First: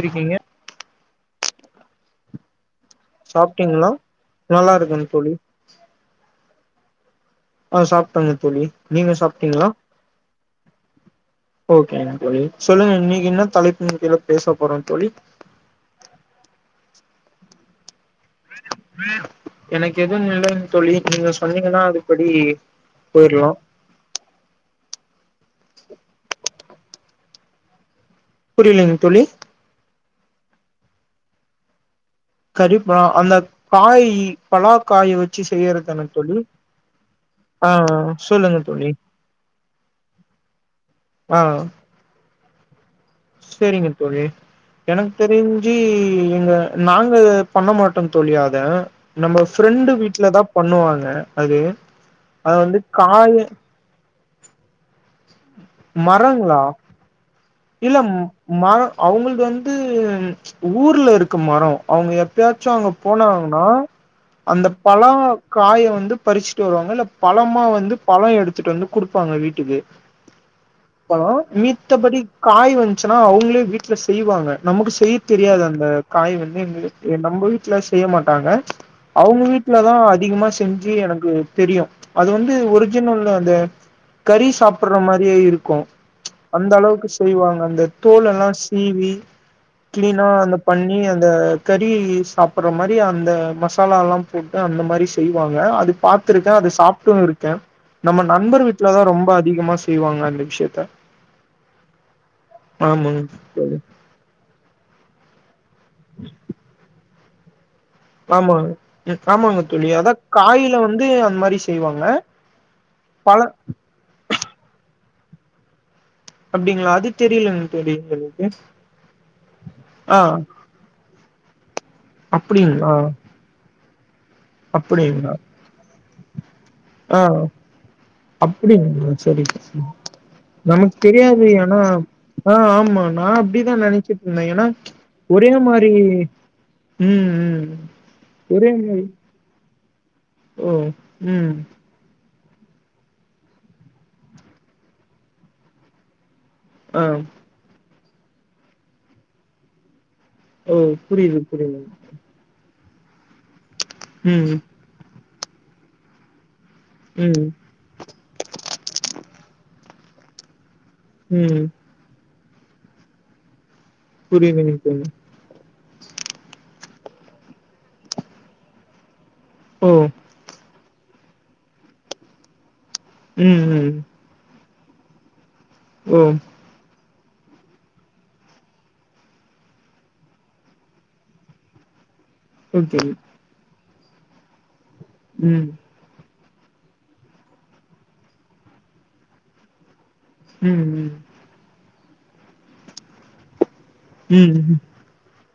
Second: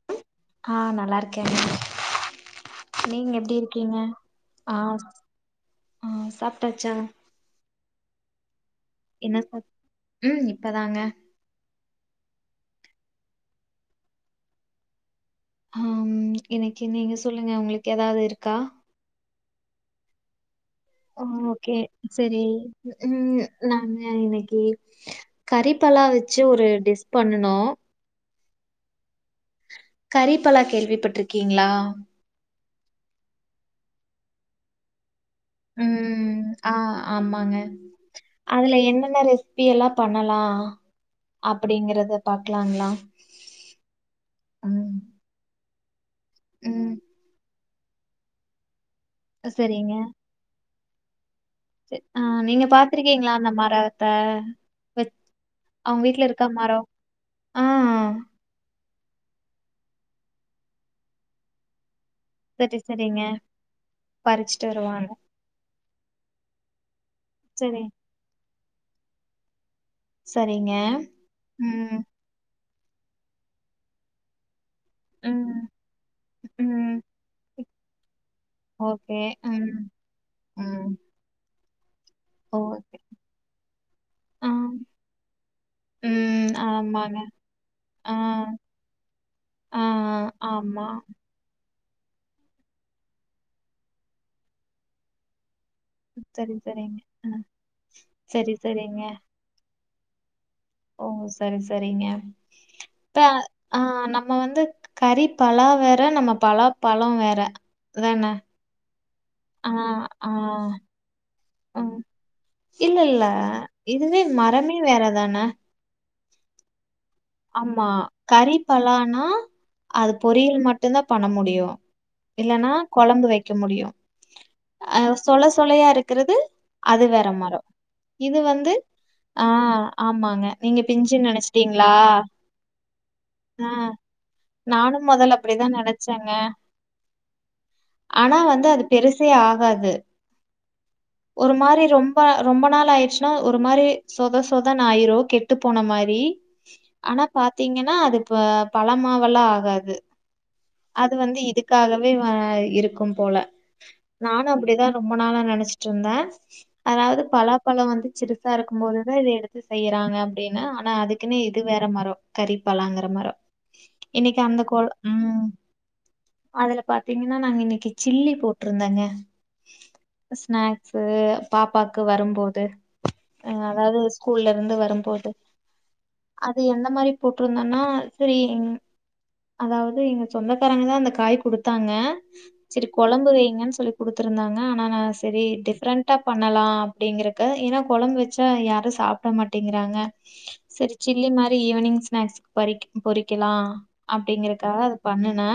இருக்கீங்க ஆஹ் நல்லா இருக்கேன் நீங்க எப்படி சாப்ட்டீங்களா இருக்கீங்க நல்லா ஆஹ் இருக்கேன் தோழி ஆஹ் சாப்பிட்ட ச்சா ஆஹ் சாப்பிட்டங்க தோழி நீங்க சாப் சாப்பிட்டீங்களா ம் இப்பதாங்க ஓகேங்க தோழி சொல்லுங்க இன்னைக்கு என்ன தலைப்புன்கீழ பேச போறோம் தோழி ஹம் இன்னைக்கு நீங்க சொல்லுங்க உங்களுக்கு ஏதாவது இருக்கா எனக்கு எதுவும் இல்லங் ஓகே செரி உம் போயிரலாம் நானு இன்னைக்கி கறிப்பலா வச்சு ஒரு டிஷ் பண்ணுனோ புரியலீங் தோழி கறிப்பலா கேள்விப்பட்டிருக்கீங்களா கரிப்பலா அந்த காய் பலா காய வச் உஹம் ஆஹ் ஆமாங்க ஆ சொல்லுங்க அதுல தோழி என்னென்ன ரெசிபி எல்லா பண்ணலா அப்படிங்கறத தா இருக்கலாங்களா செரிங்க தோழி எனக்கு தெரிஞ் ஞ்சி சி எங்க ம் நாங்க பண்ண மாட்டேன் தோழி அத நம்ம ஃப்ரெண்டு் வீடல தான் பண்ணுவாங் ஆ செ ஆஹ் நீங்க பாத்துருக்கீங்களா அந்த மர த்த வச் அவங்க வீட்டு்ல இருக்கா மரங்களா மரோ இல்ல மரம் அவங்க வந்து ச்சு ஊர்ல இருக்கு மரோ அவங்க எப்பாச்சும் சரி அவங்க சரிங்க. போனாங்கன்னா பறிச்சுட்டு அந்த வருவாங்க. பலா காய வந்து பறிச்சுட்டு வருவாங்க இல்ல பழமா சரி வந்து பழ எடுத் எடுத்துட்டு வந்து கொடுப்பாங்க வீட்டுக்கு சரிங்க. பலோ ம் மித்த படி காய் வந்துச்சுன்னா அவங்களே வீட்டில் செய்வாங்க நமக்கு செய்ய தெரியாது ம் அந்த காய் வந்து ம். எங்க நம்ம வீட்டுல செய்ய மாட்டாங்க ஓகே. அவங்க ம் வீட்டுல தான் அதிகமா செஞ்சு ம். எனக்கு தெரியும் அது வந்து ஓகே. ஒரிஜினல் அந்த கறி ஆ சாப்பிடற மாரியே இருக்கும் ம் அந்த அளவுக்கு ஆமாங்க. செய்வாங்க அந்த ஆ தோல் எல்லாம் சீவி ஆ க்ளீனா அந்த ஆமா. பண்ணி அந்த கறி சாப்பிடுற மாதிரி அந்த மசாலால்லாம் போட்டு அந்த மாதிரி செய்வாங்க இல்ல அது சரி பார்த்திருக்கேன் அது சரிங்க. சாப்ட்டும் ஆ இருக்கேன் நம்ம சரி நண்பர் வீட்டுல சரிங்க. தான் ரொம்ப அதிகமா செய் செய்வாங்க அன்னிக்கு ஓ சரி சரி ங்ஞ ஆமாங்க இப்ப தோழி ஆஹ் நம்ம வந்து கறி பலா வேற நம்ம பலாப்பழம் வேற தான? ஆமாங்க ம் ஆமாங்க ஆ தோழி அதா ஆ. காயில வந்து அந்த மாதிரி ம். செய்வாங்க இல்ல இல்ல. பழ இதுவே மரமே வேற தான அப்டிங்களா அது தெரியலங்க ஆமா தோழி எனக்கு கறி பலானா அது ஆ பொரியல் மட்டும்தான் பண்ண முடியும் இல்லன்னா அப்டிங்களா கொழம்பு வைக்க முடியும் அஹ் அப்டிங்களா சொள சொளையா இருக் கிறது அது ஆ வேற மரம் இது வந்து அப்டிங்களா சரி சரி. ஆஹ் ஆமாங்க நீங்க பிஞ்சின்னு நினைச்சிட்டீங்களா ஆஹ் ஆமா நான் அப்படிதான் நெனச்சிட்டு இருந்தன் ஏன்னா நானும் மொதல்ல ஒரே அப்படிதான் மாரி நெனச்சேங்க. ம் ம் ஆனா வந்து ஒரே அது மாரி பெருசே ஆகாது. ஓ ஒரு ம் மாரி ரொம் ப ரொம்ப நாள் ஆயிடுச்சுன்னா ஒரு மாரி சொத சொதனு ஆயிரும் கெட்டு போன மாரி ஆ ஆனா பாத்தீங்கன் னா அது இப்ப பழமாவல்லாம் ஆகாது ஓ அது புரியுது வந்து புரியுது இதுக்காகவே வ இருக்கு இருக்கும் போல நானும் ம் அப்படிதான் ரொம் ப நாளா நெனச்சு ட்டுருந்த அதாவது ம் பலா பழ வந்து சிறுசா இருக்கு போது தா இத எடுத்து செய்யணு தாங்க அப்டின்னா ஆனா அதுக்குன்னு இது ம் வேற மரோ கறிப்பலாங்கிற மரோ இன்னைக்கு அந்த புரியுதுங்க கோ தோழி உம் அதுல பாத்தீங்கன்னா நாங்க இன்னைக்கு சில்லி போட்டிருந்தேங்க உம் சு பாப்பாக்கு வரும்போது ஹ ம் ம் அதாவது ஸ்கூல்ல இருந்து வரு ரும் போது ஓ அது எந்த மாரி போட்டிருந்தேன்னா சரி அதாவது எங்க சொந்தக்காரங்க தான் அந்த காய் குடுத்தாங்க செரி ஓகே கொழம்பு வைங்கன்னு சொல்லி குடுத்தருந்தாங்க ஆனா நா சரி ம் டிஃப்ரெண்டாப் பண்ணலா அப்படிங்கறக்கு ஏன்னா கொழம்பு வச்சா யாரு சாப்ட மாட்டேங்கிறாங்க ம் செரி ம் சில்லி மாரி ஈவ்னிங் ஸ்னாக்ஸ் பரிக்கு பொறிக்கலா ம் அப்படிங்கறக்காக ம் அது பண்ணுனே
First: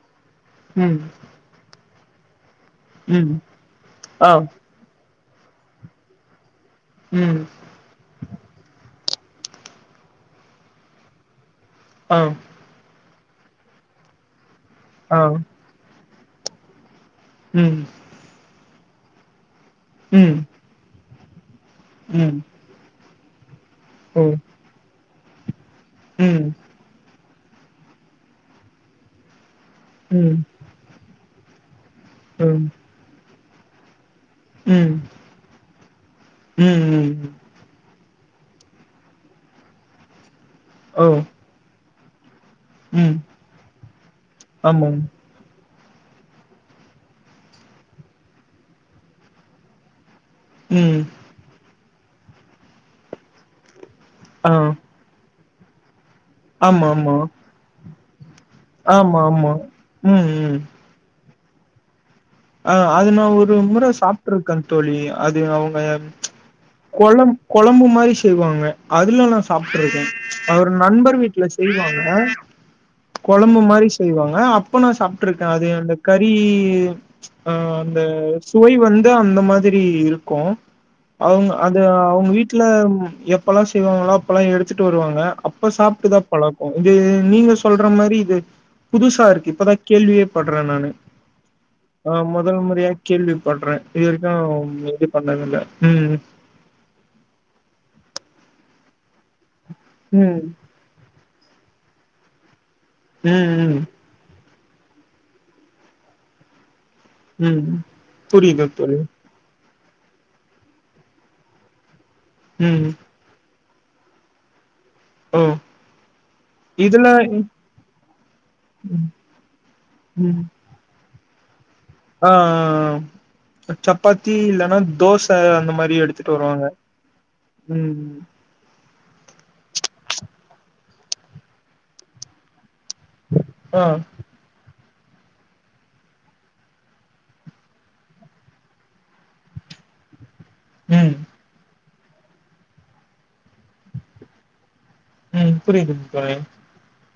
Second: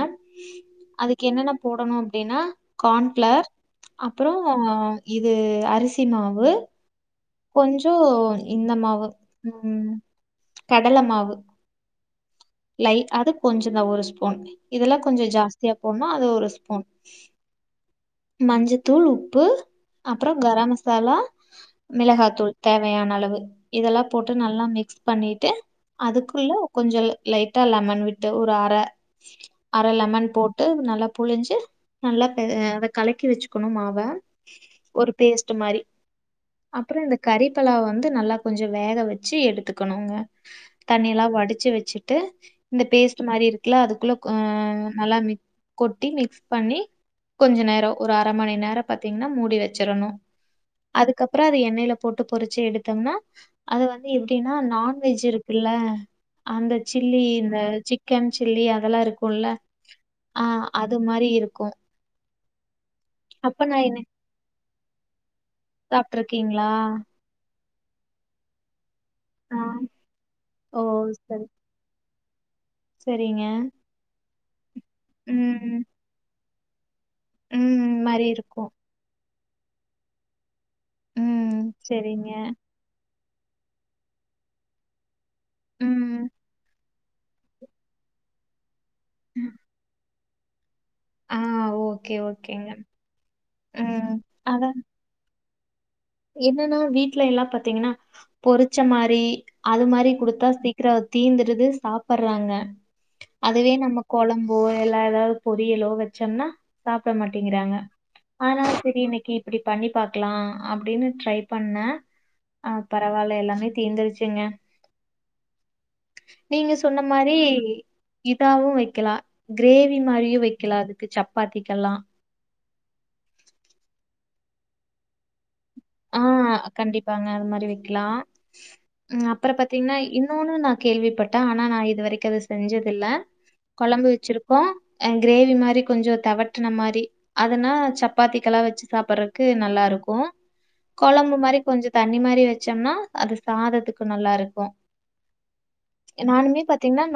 ம் அதுக்கு என்னென்ன போடணு அப்டின்னா கான் ம் ஃபிளார் ஆ அப்புறோ ஆஹ் இது அரிசி மாவு ம் கொஞ்சோ இந்தமாவு உம் கடல மாவு ஆஹ்ம் லை அது கொஞ்ச தா ஒரு ஸ்பூன் இதெல்லா கொஞ்சோ ஜாஸ்தியா போட்ணு ஆ அது ஒரு ஸ்பூன் உம் தூள் உப்பு அப்பற கரம் மசாலா ம் மிளகாத்தூள் தேவையான அளவு ட்டு இதெல்லாம் ஓ போட்டு நல்லா மிக்ஸ் பண்ணிட்டு ம் அதுக்குள்ள கொஞ்சோ லைட்டா லெமன் விட்டு ஒரு அர அர ம் லெமன் ம் போட்டு நல்லா புழிஞ்சு நல்லா எ ம் அத கலக்கி வச்சு க்கணும்மாவ ம் ஒரு பேஸ்ட்டு மாரி அப்பற இந்த ம் கறி பலா ப்ப வந்து நல்லா கொஞ்ச வேக வெச்சு எடுத்துக்கணுங்க ஓ தண்ணியலா வடிச்சு வெச்சு ட்டு இந்த ம் பேஸ்ட்டு மாரி இருக்குல்ல அதுக்குள்ள அ அ ஆமாங்க நல்லா மிக் கொட்டி மிக்ஸ் பண்ணி கொஞ்ச நேர ஒரு அர மணி நேரம் பாத்தீங்ன்னா மூடி வச்சிரனு ம் எண்ணெய்ல போட்டு பொறிச்சு எடுத்தோம்னா அது வந் து எப்டின்னா ஆ நான்வெஜ் இருக் இள்ள அந்த ஆமா ஆமா சில்லி இந்த சிக் கென் சில்லி அதெல்லா ஆமா இருக்குல்ல ஆமா ம் ஆ ம் அது மாரி இருக்கு கு ஆ அது நா ஒரு முற சாப்ட்ருக்கந்தோழி அது அவுங்க எ ம்ச் சாப்ட்ருக்கீங்களா கொழம் கொழம்பு மாரி செய்வாங்க அதுலாநா சாப்ட்ருக்கோ அவர் ஓ நண்பர் சரி வீட்ல செய்வாங்க அ சரிங்க கொழம்பு மாரி செய்வாங் அ அப் ப்ப நா சாப்ட்ருக்க அது ம் அந்த கறி உம் ச் ஆ ம் அந்த மாரி இருக்கு சுவை வந்து அந்த மா செரி இருக்கும் அவுங்க ம் அது சரிங்க அவுங்க வீட்ல ம் எப் அப்பலா செய்வாங்ளா அப்பலா எடுத்துட்டு வருவாங்க அப்ப சாப்ட்டுதா ம் பழக்க இது நீங்க சொல்ற மாரி இது புதுசாருக்கு இப்பதா கேள்வியே பட்ற நானு ஆஹ் ஓ ஆஹ் முதல் முறையா கேள்வி படுறேன் இது ம் அதா வரைக்கு இது பண்ணது இல்லை என்னன்னா வீட்டு்ல எல்லாம் பாத்தீங்கன்னா பொறிச்ச மாதிரி அது மாதிரி ம் கொடுத்தா சீக்கிரம் தீந்துடுது சாப்படுறாங்க அதுவே ம் ம் நம்ம கொழம்பு ஒ எல்லா ஏதாவது பொரியலோ வச்சோம்னா சாப்பிட ம் மாட்டேங்கறாங்க ஆனா புரியுது தோழி சரி இன்னைக்கு இப்படி பண்ணி பாக்கலாம் அப்படின்னு ட்ரை பண்ணேன் ஆஹ் ம் பரவாயில்ல எல்லாமே தீந்துடுச்சுங்க ஓ நீங்க சொன்ன இதுல மாதிரி இதாவும் ம் வைக்கலா கிரேவி மாதிரியு வைக்கலா அது சப்பாத்தி ஆஹ்ஹ் சப்பாத்தி இல்லனா தோசை அந்த மாரி எடுத்துட்டு ஆஹ் வருவாங்க கண்டிப்பாங்க அது மாதிரி விக்லா ம் அப்புறம் பாத்தீங்கன்னா இன்னொன்னு நான் கேள்விப்பட்டேன் ஆனா நான் இது வரைக்கு அது செஞ்சது இல்ல ஆ குழம்பு வச்சிருக்கோ அ கிரேவி மாதிரி கொஞ்ச தவட்டின மாதிரி அதனா சப்பாத்திகெல்லா வச்சு சாப்பிடுறதுக்கு நல்லா இருக்கு ம் குழம்பு மாதிரி கொஞ்ச தண்ணி மாதிரி வச்சோம்னா அது சாதத்துக்கு நல்லா இருக்கு உம் புரியுது தோழி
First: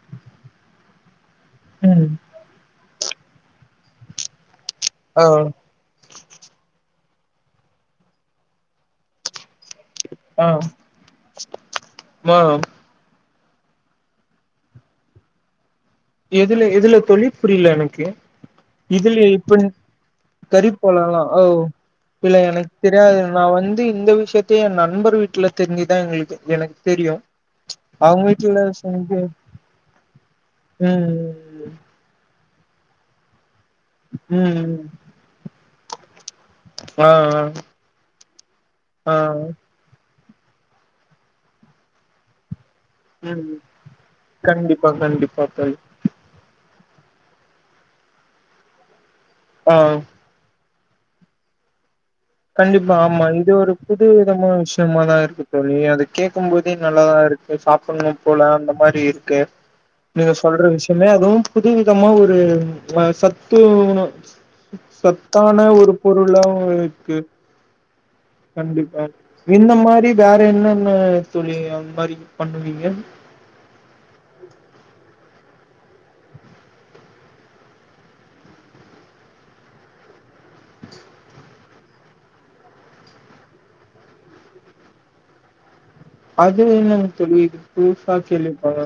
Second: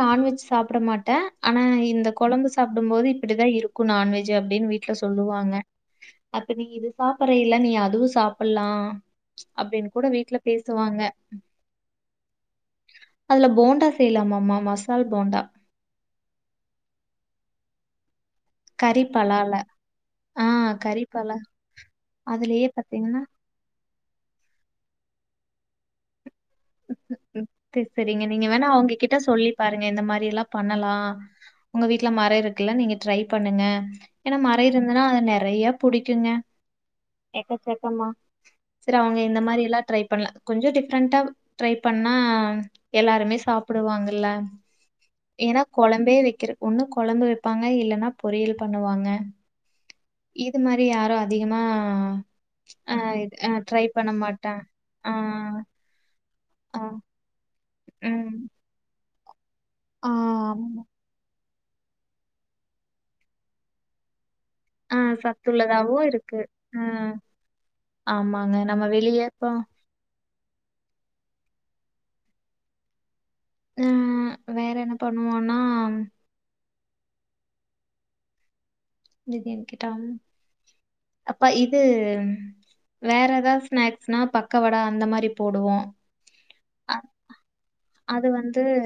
நான்வெஜ் சாப்பிட மாட்டேன் ஆனா ம் இந்த குழம்பு சாப்டும் போது இப்படிதான் இருக்கு நான்வெஜ் அப்படின்னு விட் ஆ சொல்லுவாங்க அப்ப நீ இது சாப்பிடற இலை நீ அதுவும் சா ப்பிடலாம் அப்படின்னு கூட வீட்டுல ஆ பேசுவாங்க மா அதுல போண்டா செய்யலாமாம மசால் போண்டா எதுல எதுல தோழி புரியல எனக்கு கறி இதுலய பலால. இப்ப ஆ கறி போலலாம் பலா. ஓ இல்ல அதுலயே எனக்கு தெரியாது பாத்தீங்கன்னா நா வந்து இந்த விஷயத்தை தெ எ நண்பர் வீட்ல தெஞ்சுதா எங்களுக்கு எனக்கு தெரியு செர் செரிங்க அவங்க நீங்க வீட்ல வேணா அவங்ககிட்ட செஞ்சு சொல்லி பாருங்க இந்த மாரில்லா பண் ணலா ம் உங்க வீட்ல மர இருக் ட்ல நீங்க ட்ரை பண்ணுங்க ஏனா ம் மர ம் இருந்துனா அது நெறைய புடிக்குங்க ஆ எக்கச்சக்கமா சரி ஆ ஆ அவங்க இந்த மாரி எல்லா ட்ரை பண்ல கொஞ்சோ டிஃப்ரெண்டாவ் ட்ரை பண்ணா எல்லாருமே ம் சாப்புடுவாங்கல்ல கண்டிப்பா கண்டிப்பா ஏன்னா தோழி கொழம்பே வெக்கிறக்கொன்னு கொழம்பு வெப்பாங்க இல்லன்னா பொரியல் பண்ணுவாங்க ஆவ் இது மாரி யாரு அதிகமா கண்டிப்பா ஆ ஆமா ஆ இது ஒரு ட்ரை புது பண்ண மாட்டாங்க விதமான் ஆ விஷ்யமாதா இருக்கு தோழி அது கேக் கும்போதே ஆ நல்லாதா இருக் பொய் சாப்புட்ணும் ம் போல அந்த மாரி இருக் க்கு ஆ நீங்க சொல்ற ஆமா விஷயமே அதுவு புதுவிதமா ஒரு சத்து உணவ் ஆ சத்தான ஒரு சத்துள்ளதாவு இருக்கு பொருளா ஆ ஆமாங்க நம்ம கண்டிப்பா வெளிய இப்போ இந்த மாரி வேற என்ன ன்னா தோழி இந்த மாரி பண்ணுவீங்க ஆஹ் வேற என்னப்பண் பண்ணுவோனா நிதியன் கிட்டா அப்பா இது வேற எதாவ் ஸ்நாக்ஸ்னா பக்கவடா அந்த மாரி போடுவோ அது என்னங் தோழி புதுசா அது வந்து கேள்விப்பட்றே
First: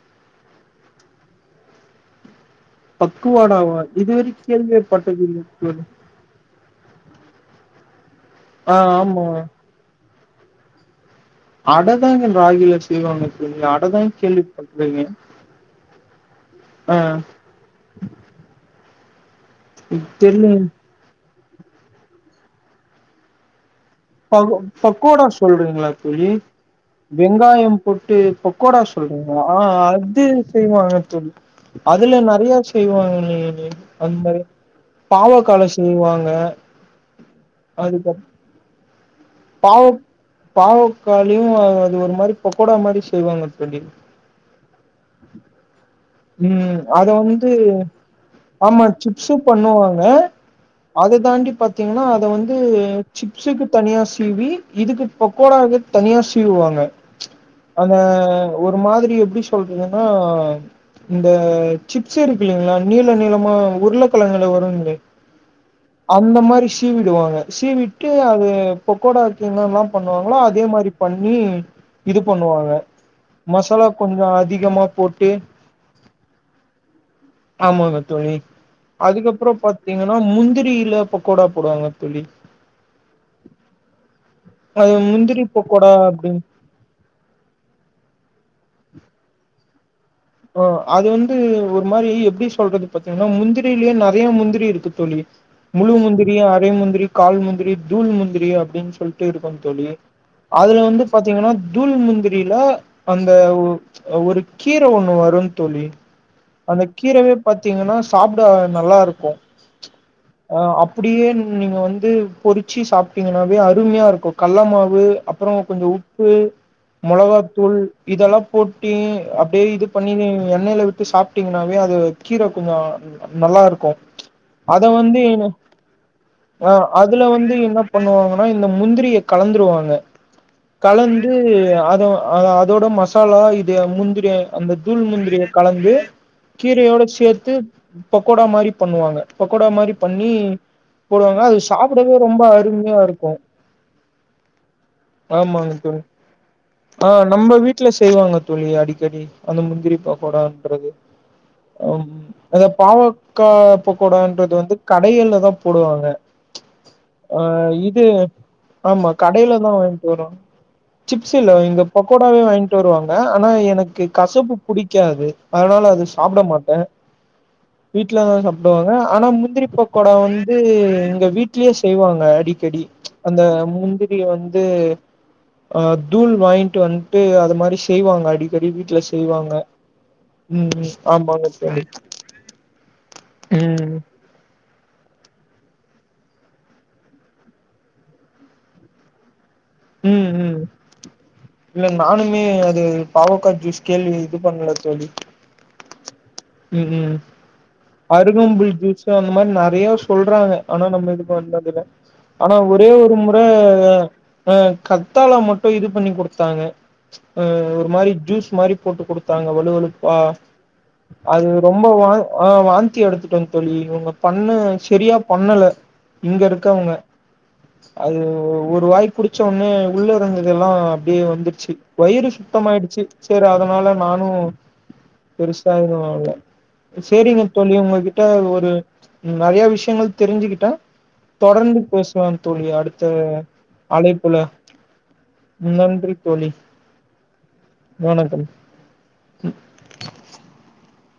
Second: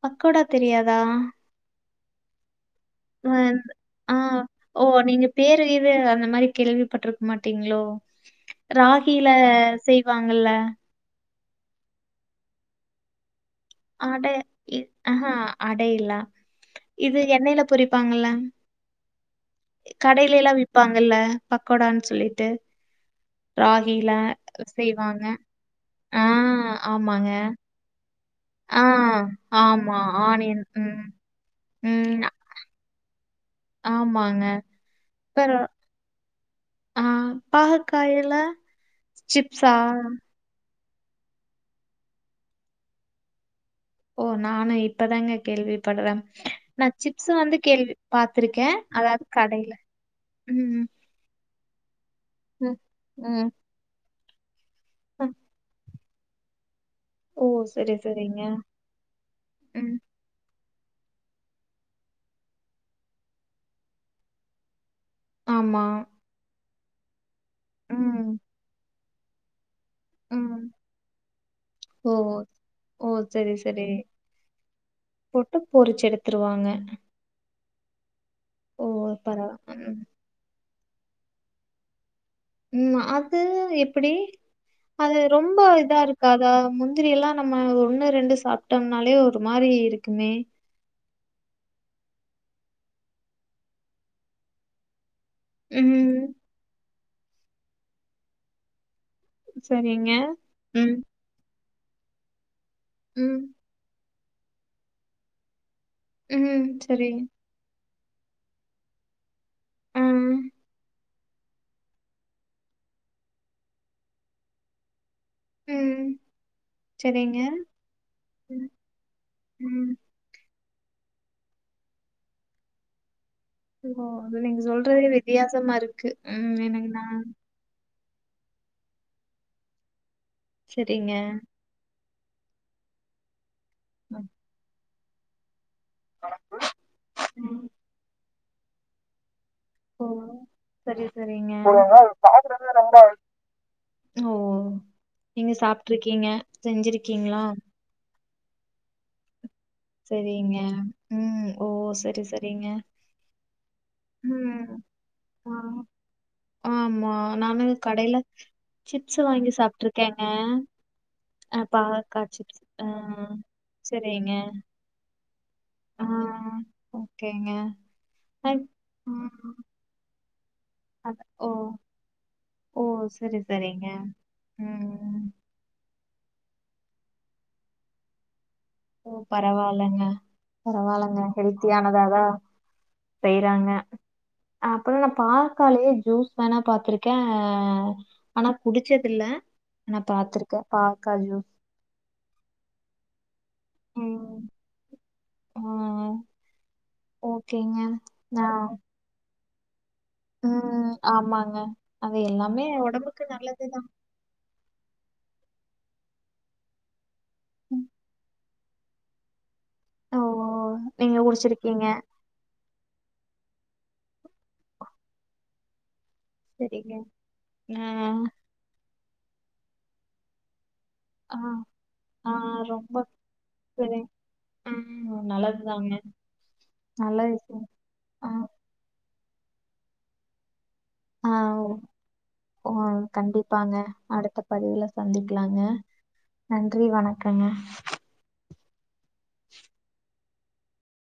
பக்கோடா தெரியாதா ஆந் பக்குவாடாவா இதுவரை ஆஹ் ஓ நீங்க கேள்விப்பட்டதில்ல பேரு தோழி இது அந்த மாரி கேள்விப்பட்ருக் மாட்டீங்ளோ ஆ ஆமா ராகிலா செய் வாங்கல்ல அட தாங்க ராகில செய்வாங்க தோழி அடதாங்க அட இ கேள்விப்பட்ருக்கே ஆஹா அடெ இல்ல ஆ இது எண்ணெய்ல பொரிப்பாங்கள்ல கடையிலேலா தெர்லங்க விப்பாங்கல்ல பக்கோடான்னு சொல்லிட்டு ரா பகோ பக்கோடா சொல்றீங்களா ஆ தோழி ஆமாங்க. வெங்காயம் போட்டு பொக்கோடா ஆ சொல்றீங்ளா ஆ ஆமா அது ஆனியன் செய்வாங்க ம் தோழி அதுல ம் நெறைய செய்வாங் ஹ்ஹ் ழி அந் மாரி ஆமாங்க. பாவக்காள அப்புறம் செய்வாங்க ஆ அதுக்கு பாகக்காயில சிப்ஸா? பாவ பாவ க்காளயு அது ஒரு மாரி பொகோடா மாரி செய்வாங்க தோழி ஓ நானு இ ப்பதாங்க கேள்வி படுற உம் அத வந்து பார்த்துருக்கேன் ஆமா அதாவது சிப்ஸும் கடையில பண்ணுவாங்க ம் அதுதா இங்க பாத்தீங்னா ங்க வந்து ம் ம் சிப்சுக்கு தனியாஸ் சீவி இதுக்கு ம். பொக்கோடாக்கு தனியா சீவுவாங்க ஓ அந்த சரி சரிங்க ஒரு மாதிரி எப்டி ம் சொல்றதுன்னா இந்த சிப்ஸ் இருக்குல்லேங்களா நீள நீளமா உருளக்கெழங்குல வருங்ளே ஆமா அந்த மாரி ஷ் தீவிடுவாங்க சீவிட்டு ம் அது பொக்கோடா இரிக்கீங்கலா மேம் பண்ணுவாங்களோ ம் அதே மாரி பண்ணி ஓ இது பண்ணுவாங்க ஓ சரி சரி மசாலா கொஞ்சோ அதிகமா போட்டு த்துருவாங்க ஆமாங்க தோழி அதுக்கப்பறோ பரவாயில்ல ம் பாத்தீங்கன்னா முந்திரி ல்ல பக்கோடா போடுவாங்க தோழி உம் அது எப்பிடி அது முந்திரி ரொம்ப பக்கோடா இதா அப்டின்னு இருக்காதா முந்திரி எல்லா நம்ம ஒண்ணு ரெண்டு சாப் டம்னாலே ஒரு மாரி இரு ஓ அது வந்து ஒரு மாதிரி எப்டி சொல்றது பாத்தீங்னா முந்திரிலேயே நெறைய முந்திரி இருக்கு தோழி முழு ம் முந்திரி அரை முந்திரி கால் முந்திரி தூள் முந்திரி அப்படின்னு சொல் இருக்கும் தோழி சரிங்க அதுல ம் வந்து பாத்தீங்கன்னா தூள்முந்திரில அந்த ம் ஒரு கீரை ஒண்ணு வரும் தோழி ம் அந்த சரி கீரைவே பாத்தீங்கன்னா சாப்பிட நல்லா இருக்கும் ஆ அஹ் சாப்பிடவே நல்லா இருக்கும் அப்படியே நீங்க வந்து பொறிச்சு சாப்பிட்டீங்கன்னாவே அருமையா இருக்கும் கல்ல மாவு அப்புறம் கொஞ்சம் ம் உப்பு சரிங்க மொளகாத்தூள் இதெல்லாம் ம் போட்டி அப்படியே ம் இது எண்ணெயில விட்டு சாப்பிட்டீங்கன்னாவே அது கீரை கொஞ்சம் ஓ அது நீங்க சொல்றதே வித்தியாசமா இருக்கு ம் ஆ எனக்குன்னா அதுல வந்து என்ன பண்ணுவாங்கன்னா இந்த முந்திரிய கலந்துருவாங்க சரிங்க. கலந்து அத அஹ அதோட மசாலா இ முந்திரிய தூள் முந்திரிய கலந்து கீரையோட சேர்த்து ம், கூடைமாதிரி பண்ணுவாங்க பக்கோடா மாதிரி ஓ! பண்ணி சரி, போடுவாங்க சரிங்க. அது சாப்பிடவே ரொம்ப சாப்பிடவே ரொம்ப அருமையா இருக்கும் ஓ! நீங்க ஆமாங்க தோழி சாப்ட்டுருக்கீங்க, ஆஹ் செஞ்சிருக்கீங்களா? நம்ம வீட்டுல செய்வாங்க தோழி அடிக்கடி அந்த முந்திரி சரிங்க. பகோடான்றது ம். ஓ! சரி, அ சரிங்க. பாவக்காய் பக்கோடான்றது வந்து ம். கடையில்ல ஆ. தான் போடுவாங்க ஆமா. நானு ஆஹ் இது கடையில ஆமா சிப்ஸ் வாங்கி கடையில தான் வாங்கிட்டு சாப்ட்டுருக்கேங்க. வரும் சிப்ஸ் இல்லை அ இங்க பாவக்கா பகோடாவே சிப்ஸ். வாங்கிட்டு ஆ. வருவாங்க ஆனா எனக்கு சரிங்க. புடிக்காது அதனால அது ஆ. சாப்பிட மாட்டேன் ஓகேங்க. வீட்ல தான் அ. சாப்பிடுவாங்க ஆனா ம். முந்திரிப்பக்கோடா வந்து வந்து அத எங்க ஓ! வீட்லயே செய்வாங்க அடி செடி ஓ! சரி, அந்த சரிங்க. முந்திரி வந்து ம். தூள் வாங்கிட்டு வந்துட்டு அது மாதிரி செய்வாங்க அடிக்கடி வீட்ல ஓ செய்வாங்க பரவாயில்லைங்க ம் ம் பரவாயில்லைங்க ஆமாங்க தோழி ஹெல்த்தியானதாதான் செய்யறாங்க ம் அப்பறல்லாம் நான் பாவக்காலேயே ஜூஸ் வேணா பாத்திருக்கேன் ஆனா குடிச்சதில்லே உம் உம் இல்ல நானுமே அது பாவக்கா ஜுஸ் கேள்வி இது ம் பண்ணல தோழி ஆ உம் உம் ஓகேங்க நா அருகம்புல் ஜுஸ்ஹ இந்தமாரி நிறயா சொல்றாங்க ஆனா ம் நம்ம இதுக்கு ஆமாங்க வந்ததுல அது ஆனா எல்லாமே ஒரே ஒரு ஒடம்புக்கு முறை நல்லதுதா அ கத்தாழ மட் டு இது பண்ணி கொடுத்தாங்க அஹ் ஒரு மாதிரி ஜூஸ் மாரி போட்டு கொடுத்தாங்க வலுவலுப்பா ஓ நீங்க அது ரொம்ப குடிச்சிருக்கீங்க வா ஆஹ் வாந்தி எடுத்து ட்டேன் தோழி இங்க பண்ணு சரியா பண்ணல இங்க இருக்கவங்க சரிங்க ஆ அது ஒரு வாய்க்கு புடிச்ச உடனே உள்ள இறங்கதெல்லாம் அப்படியே ஆ வந்துருச்சு வயிறு ஆ ரொம்ப சுத்தமயடுச்சு சரி அதனால சரி நானும் ம் பெருசா நல்லதுதாங்க பரவால நல்ல சரிங்க விஷயம் தோழிகிங்ட ஆ கிட்டஒரு நிறைய விஷயங்கள் தெரிஞ்சுகிட்டேன் ஆஹ் உ ஓ அடுத்த கண்டிப்பாங்க அழைப்புல அடுத்த பதிவுல சந்திக்கலாங்க நன்றி தோழி நன்றி வணக்கங்க வணக்கம்